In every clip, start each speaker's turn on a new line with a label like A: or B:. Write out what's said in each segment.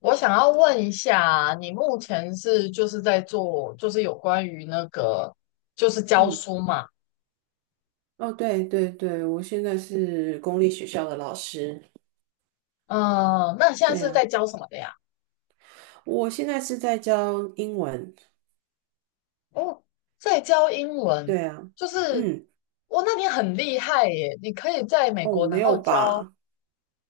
A: 我想要问一下，你目前是在做，就是有关于教
B: 嗯，
A: 书嘛？
B: 哦，对对对，我现在是公立学校的老师。
A: 嗯、那你现在
B: 对
A: 是
B: 啊，
A: 在教什么的呀？
B: 我现在是在教英文。
A: 哦，在教英文，
B: 对啊，
A: 就是
B: 嗯，
A: 我、那你很厉害耶！你可以在美
B: 哦，
A: 国
B: 没
A: 然后
B: 有
A: 教，
B: 吧？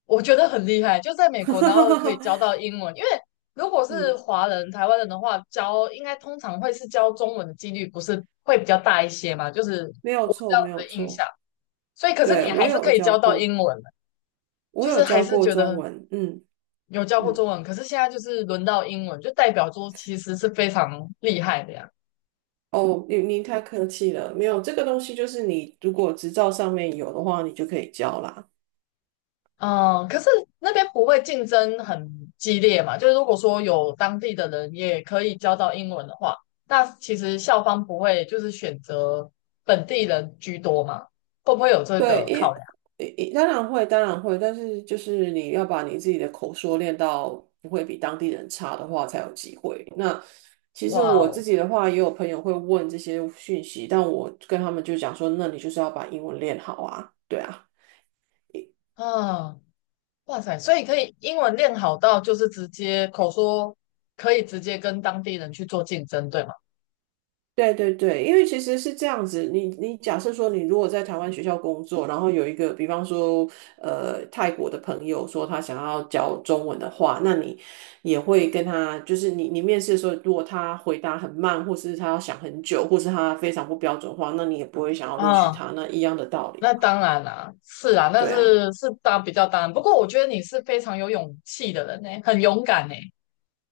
A: 我觉得很厉害，就在美国然后可以 教到英文，因为如果是
B: 嗯，
A: 华人、台湾人的话，教应该通常会是教中文的几率不是会比较大一些嘛，就是
B: 没有
A: 这
B: 错，
A: 样
B: 没
A: 子
B: 有
A: 的印
B: 错。
A: 象。所以，可是
B: 对，
A: 你还
B: 我
A: 是
B: 有
A: 可以
B: 教
A: 教到
B: 过，
A: 英文。
B: 我
A: 就
B: 有
A: 是还
B: 教
A: 是
B: 过
A: 觉
B: 中
A: 得
B: 文。嗯
A: 有教过
B: 嗯，
A: 中文，可是现在就是轮到英文，就代表说其实是非常厉害的呀。
B: 哦，您太客气了，没有这个东西，就是你如果执照上面有的话，你就可以教啦。
A: 嗯，可是那边不会竞争很激烈嘛？就是如果说有当地的人也可以教到英文的话，那其实校方不会就是选择本地人居多嘛？会不会有这
B: 对，
A: 个考量？
B: 当然会，当然会，但是就是你要把你自己的口说练到不会比当地人差的话，才有机会。那其实
A: 哇
B: 我自
A: 哦，
B: 己的话，也有朋友会问这些讯息，但我跟他们就讲说，那你就是要把英文练好啊，对啊。
A: 啊，哇塞！所以可以英文练好到就是直接口说，可以直接跟当地人去做竞争，对吗？
B: 对对对，因为其实是这样子，你假设说你如果在台湾学校工作，然后有一个比方说泰国的朋友说他想要教中文的话，那你也会跟他，就是你面试的时候，如果他回答很慢，或是他要想很久，或是他非常不标准化，那你也不会想要录取
A: 啊。
B: 他，那一样的道理
A: 那
B: 嘛。
A: 当然啦、是啊，那
B: 对啊，
A: 是当比较当然。不过我觉得你是非常有勇气的人呢、很勇敢呢、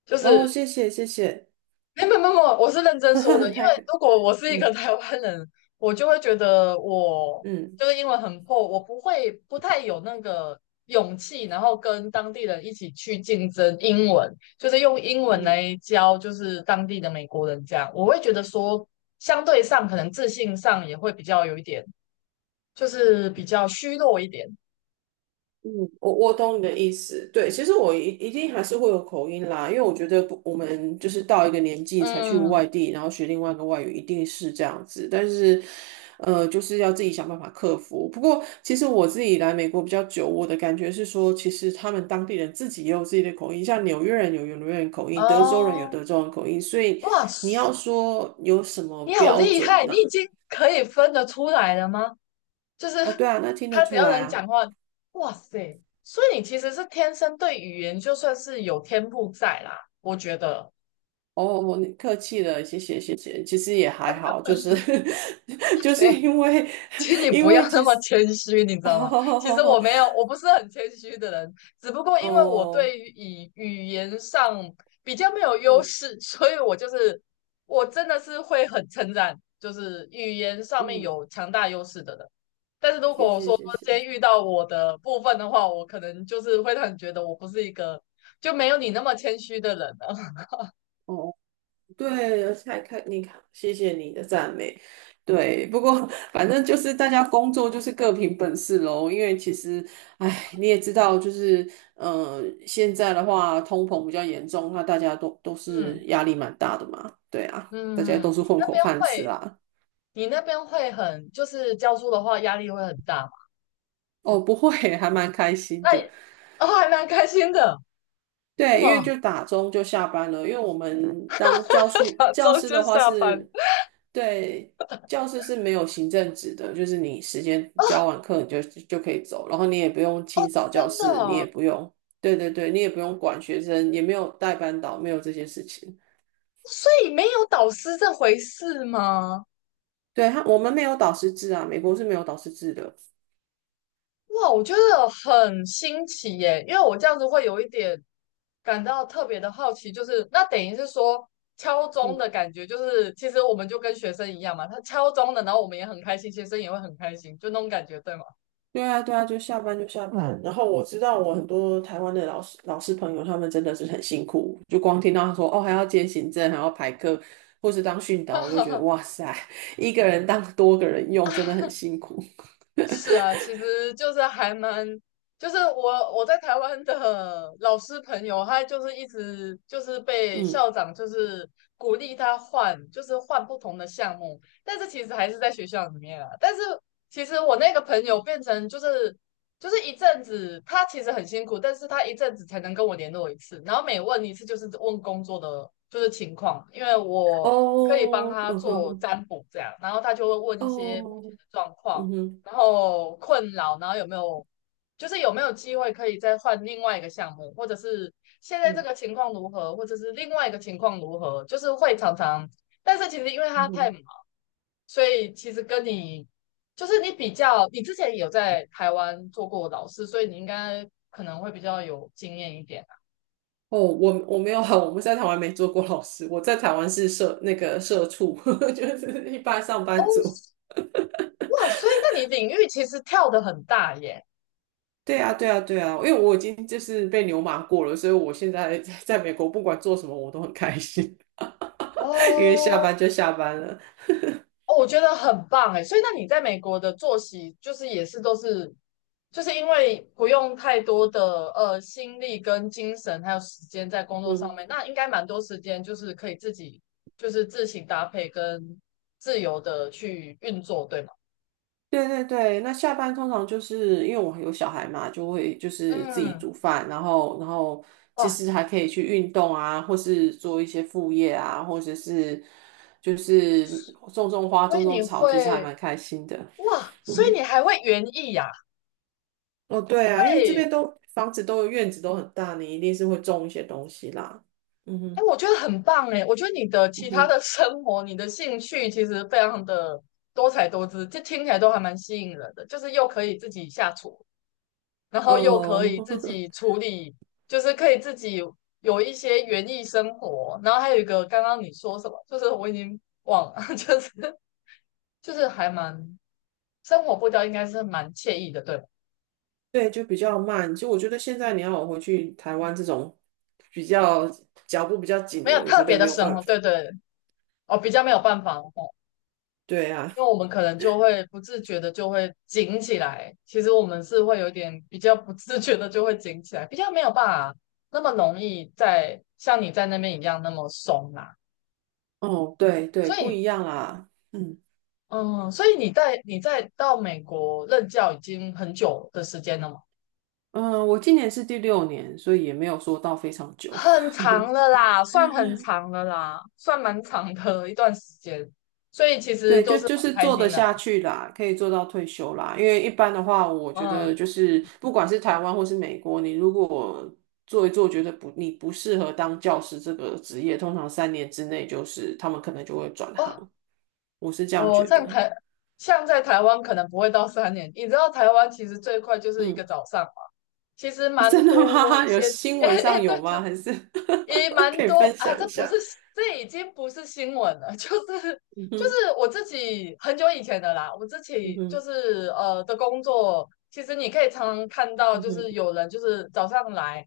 A: 就
B: 哦，
A: 是
B: 谢谢谢谢，
A: 没，我是认真说的，因 为
B: 太
A: 如果我是一个
B: 嗯
A: 台湾人，我就会觉得我
B: 嗯
A: 就是英文很破，我不会不太有那个勇气，然后跟当地人一起去竞争英文，就是用英文
B: 嗯。
A: 来教就是当地的美国人这样，我会觉得说相对上可能自信上也会比较有一点，就是比较虚弱一点。
B: 嗯，我懂你的意思。对，其实我一定还是会有口音啦，因为我觉得不，我们就是到一个年纪才去
A: 嗯，
B: 外地，然后学另外一个外语，一定是这样子。但是，就是要自己想办法克服。不过，其实我自己来美国比较久，我的感觉是说，其实他们当地人自己也有自己的口音，像纽约人有纽约人口音，德州人有
A: 哦，
B: 德州人口音，所以
A: 哇
B: 你
A: 塞，
B: 要说有什么
A: 你好
B: 标
A: 厉
B: 准
A: 害！你已
B: 呢、
A: 经可以分得出来了吗？就
B: 哦，
A: 是
B: 对啊，那听得
A: 他只
B: 出
A: 要
B: 来
A: 能
B: 啊。
A: 讲话，哇塞！所以你其实是天生对语言就算是有天赋在啦，我觉得。
B: 哦，我客气了，谢谢谢谢。其实也还好，就是 就
A: 对。
B: 是因为
A: 请你
B: 因
A: 不
B: 为
A: 要那
B: 其
A: 么
B: 实
A: 谦虚，你知 道吗？其实我
B: 哦
A: 没有，我不是很谦虚的人，只不过因为我
B: 哦
A: 对于语言上比较没有优
B: 嗯
A: 势，所以我真的是会很称赞，就是语言上面
B: 嗯，
A: 有强大优势的人。但是如
B: 谢
A: 果
B: 谢
A: 说
B: 谢
A: 今
B: 谢。
A: 天遇到我的部分的话，我可能就是会让你觉得我不是一个就没有你那么谦虚的人了。
B: 哦，对，才看你看，谢谢你的赞美。对，不过反正就是大家工作就是各凭本事喽。因为其实，哎，你也知道，就是现在的话通膨比较严重，那大家都是
A: 嗯
B: 压力蛮大的嘛。对啊，大家
A: 嗯
B: 都
A: 嗯，
B: 是混口饭吃
A: 会，
B: 啦。
A: 你那边会很，就是教书的话压力会很大嘛？
B: 哦，不会，还蛮开心
A: 那
B: 的。
A: 哦，还蛮开心的，
B: 对，因
A: 哇，
B: 为就打钟就下班了，因为我们当教书
A: 两
B: 教
A: 周
B: 师
A: 就
B: 的话
A: 下班。
B: 是，对，教师是没有行政职的，就是你时间教完课你就可以走，然后你也不用清扫
A: 真
B: 教
A: 的
B: 室，你也
A: 啊，
B: 不用，对对对，你也不用管学生，也没有带班导，没有这些事情。
A: 所以没有导师这回事吗？
B: 对，我们没有导师制啊，美国是没有导师制的。
A: 哇，我觉得很新奇耶，因为我这样子会有一点感到特别的好奇，就是那等于是说敲钟的
B: 嗯。
A: 感觉，就是其实我们就跟学生一样嘛，他敲钟的，然后我们也很开心，学生也会很开心，就那种感觉，对吗？
B: 对啊，对啊，就下班就下班。嗯然后我知道我很多台湾的老师朋友，他们真的是很辛苦。就光听到他说哦，还要兼行政，还要排课，或是当训导，我就觉得 哇塞，一个人当多个人用，真的很辛苦。
A: 是啊，其实就是还蛮，就是我在台湾的老师朋友，他就是一直就是被
B: 嗯，
A: 校长就是鼓励他换，就是换不同的项目，但是其实还是在学校里面啊。但是其实我那个朋友变成就是一阵子，他其实很辛苦，但是他一阵子才能跟我联络一次，然后每问一次就是问工作的就是情况，因为我可以帮
B: 哦，
A: 他
B: 嗯哼
A: 做
B: 哼，
A: 占卜这样，然后他就会问一些目前
B: 哦，
A: 的状况。
B: 嗯哼，
A: 然后困扰，然后有没有机会可以再换另外一个项目，或者是现在这
B: 嗯
A: 个情况如何，或者是另外一个情况如何，就是会常常，但是其实因为
B: 嗯
A: 他太
B: 哼。
A: 忙，所以其实跟你就是你比较，你之前也有在台湾做过老师，所以你应该可能会比较有经验一点啊。
B: 哦，我没有啊，我们在台湾没做过老师，我在台湾是社那个社畜，就是一般上
A: 哦，
B: 班族。
A: 哇，所以那你领域其实跳得很大耶。
B: 对啊，对啊，对啊，因为我已经就是被牛马过了，所以我现在 在美国不管做什么我都很开心，因为下
A: 哦，
B: 班就下班了。
A: 哦，我觉得很棒哎，所以那你在美国的作息就是也是都是，就是因为不用太多的心力跟精神还有时间在工作上
B: 嗯，
A: 面，那应该蛮多时间就是可以自己就是自行搭配跟自由的去运作，对吗？
B: 对对对，那下班通常就是因为我有小孩嘛，就会就是自己
A: 嗯，
B: 煮饭，然后其
A: 哇，
B: 实还可以去运动啊，或是做一些副业啊，或者是就是种种花、
A: 所
B: 种
A: 以
B: 种
A: 你
B: 草，其实还
A: 会
B: 蛮开心的。
A: 哇，
B: 嗯
A: 所以你
B: 哼，
A: 还会园艺呀、
B: 哦，对啊，因为这边
A: 会。
B: 都房子都有院子都很大，你一定是会种一些东西啦。嗯
A: 哎，
B: 哼。
A: 我觉得很棒哎！我觉得你的其他
B: 嗯
A: 的生活、你的兴趣其实非常的多彩多姿，这听起来都还蛮吸引人的。就是又可以自己下厨，然后又可
B: 哦，
A: 以自己 处理，就是可以自己有一些园艺生活。然后还有一个，刚刚你说什么？就是我已经忘了，还蛮生活步调应该是蛮惬意的，对，
B: 对，就比较慢。其实我觉得现在你要我回去台湾这种比较脚步比较紧
A: 没
B: 的
A: 有
B: 人，我
A: 特
B: 觉得
A: 别的
B: 没有
A: 生
B: 办
A: 活，对
B: 法。
A: 对哦，比较没有办法哦，
B: 对啊，
A: 因为我们可能就会不自觉的就会紧起来，其实我们是会有点比较不自觉的就会紧起来，比较没有办法那么容易在像你在那边一样那么松啦、
B: 哦，对对，
A: 所
B: 不
A: 以，
B: 一样啦。嗯
A: 嗯，所以你在到美国任教已经很久的时间了吗？
B: 嗯，我今年是第六年，所以也没有说到非常久。
A: 很 长了啦，算很长了啦，算蛮长的一段时间。所以其实
B: 对，
A: 都
B: 就
A: 是很
B: 就是
A: 开
B: 做得
A: 心的嘛。
B: 下去啦，可以做到退休啦。因为一般的话，我觉得
A: 嗯，
B: 就是不管是台湾或是美国，你如果做一做，觉得不你不适合当教师这个职业，通常3年之内就是他们可能就会转
A: 哦，
B: 行。我是这样
A: 哦，
B: 觉得。
A: 像在台湾可能不会到三年，你知道台湾其实最快就是一个
B: 嗯，
A: 早上嘛，其实 蛮
B: 真的
A: 多
B: 吗？
A: 一
B: 有
A: 些，
B: 新
A: 哎
B: 闻
A: 哎
B: 上有
A: 对对，
B: 吗？还是
A: 也
B: 可
A: 蛮
B: 以
A: 多
B: 分
A: 啊，
B: 享一下？
A: 这已经不是新闻了，就是
B: 嗯
A: 就
B: 哼，
A: 是我自己很久以前的啦，我自
B: 嗯
A: 己就
B: 哼，
A: 是的工作，其实你可以常常看到，
B: 嗯
A: 就
B: 哼，
A: 是有人就是早上来，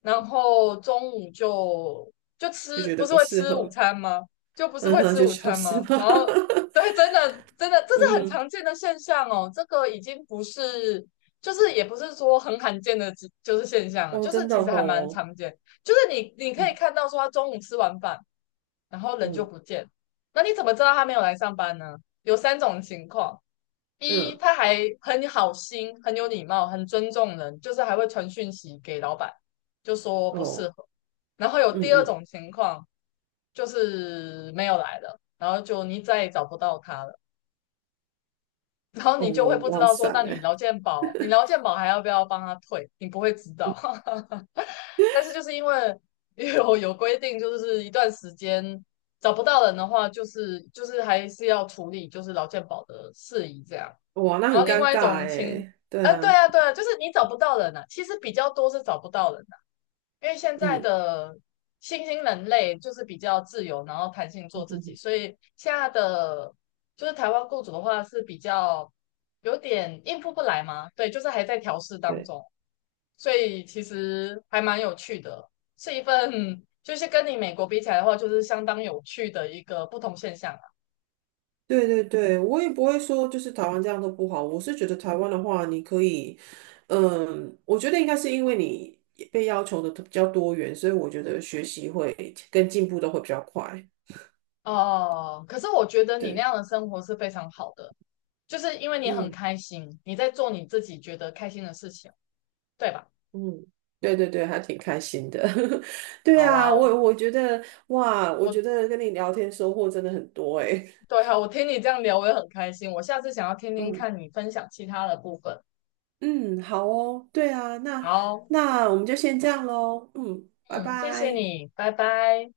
A: 然后中午就就
B: 就
A: 吃，
B: 觉
A: 不
B: 得
A: 是
B: 不
A: 会
B: 适
A: 吃午
B: 合，
A: 餐吗？就不是
B: 嗯
A: 会
B: 哼，
A: 吃
B: 就
A: 午
B: 消
A: 餐
B: 失
A: 吗？然
B: 吧。
A: 后 对，真的真的，这
B: 嗯
A: 是很
B: 哼，
A: 常见的现象哦。这个已经不是，就是也不是说很罕见的，就是现象了，
B: 哦，
A: 就是
B: 真的
A: 其实还蛮
B: 哦，
A: 常见。就是你可以
B: 嗯
A: 看到说，他中午吃完饭，然后人就
B: 嗯
A: 不见。那你怎么知道他没有来上班呢？有三种情况：一，
B: 嗯，
A: 他还很好心、很有礼貌、很尊重人，就是还会传讯息给老板，就说不适
B: 哦，
A: 合。然后有
B: 嗯
A: 第二
B: 嗯，
A: 种情况，就是没有来了，然后就你再也找不到他了，然后
B: 哦，
A: 你就会不知
B: 哇
A: 道
B: 塞，
A: 说，那你劳健保，你劳健保还要不要帮他退？你不会知道。但是就是因为 有规定，就是一段时间找不到人的话，就是还是要处理就是劳健保的事宜这样。
B: 哇，那
A: 然
B: 很
A: 后另
B: 尴
A: 外一
B: 尬
A: 种情，
B: 哎。对
A: 对
B: 啊，
A: 啊，对啊，就是你找不到人啊，其实比较多是找不到人。因为现在
B: 嗯
A: 的新兴人类就是比较自由，然后弹性做自己，
B: 嗯，
A: 所以现在的就是台湾雇主的话是比较有点应付不来嘛，对，就是还在调试当
B: 对。
A: 中，所以其实还蛮有趣的，是一份就是跟你美国比起来的话，就是相当有趣的一个不同现象啊。
B: 对对对，我也不会说就是台湾这样都不好，我是觉得台湾的话，你可以，嗯，我觉得应该是因为你被要求的比较多元，所以我觉得学习会跟进步都会比较快。
A: 哦，可是我觉得你那
B: 对，
A: 样的生活是非常好的，就是因为你很
B: 嗯
A: 开心，你在做你自己觉得开心的事情，对吧？
B: 嗯，对对对，还挺开心的。对
A: 好啊
B: 啊，
A: 哦。
B: 我觉得哇，我
A: 我
B: 觉得跟你聊天收获真的很多诶。
A: 对哈，我听你这样聊，我也很开心。我下次想要听 听
B: 嗯
A: 看你分享其他的部分。
B: 嗯，好哦，对啊，那
A: 好，
B: 那我们就先这样喽。嗯，拜
A: 嗯，谢谢
B: 拜。
A: 你，拜拜。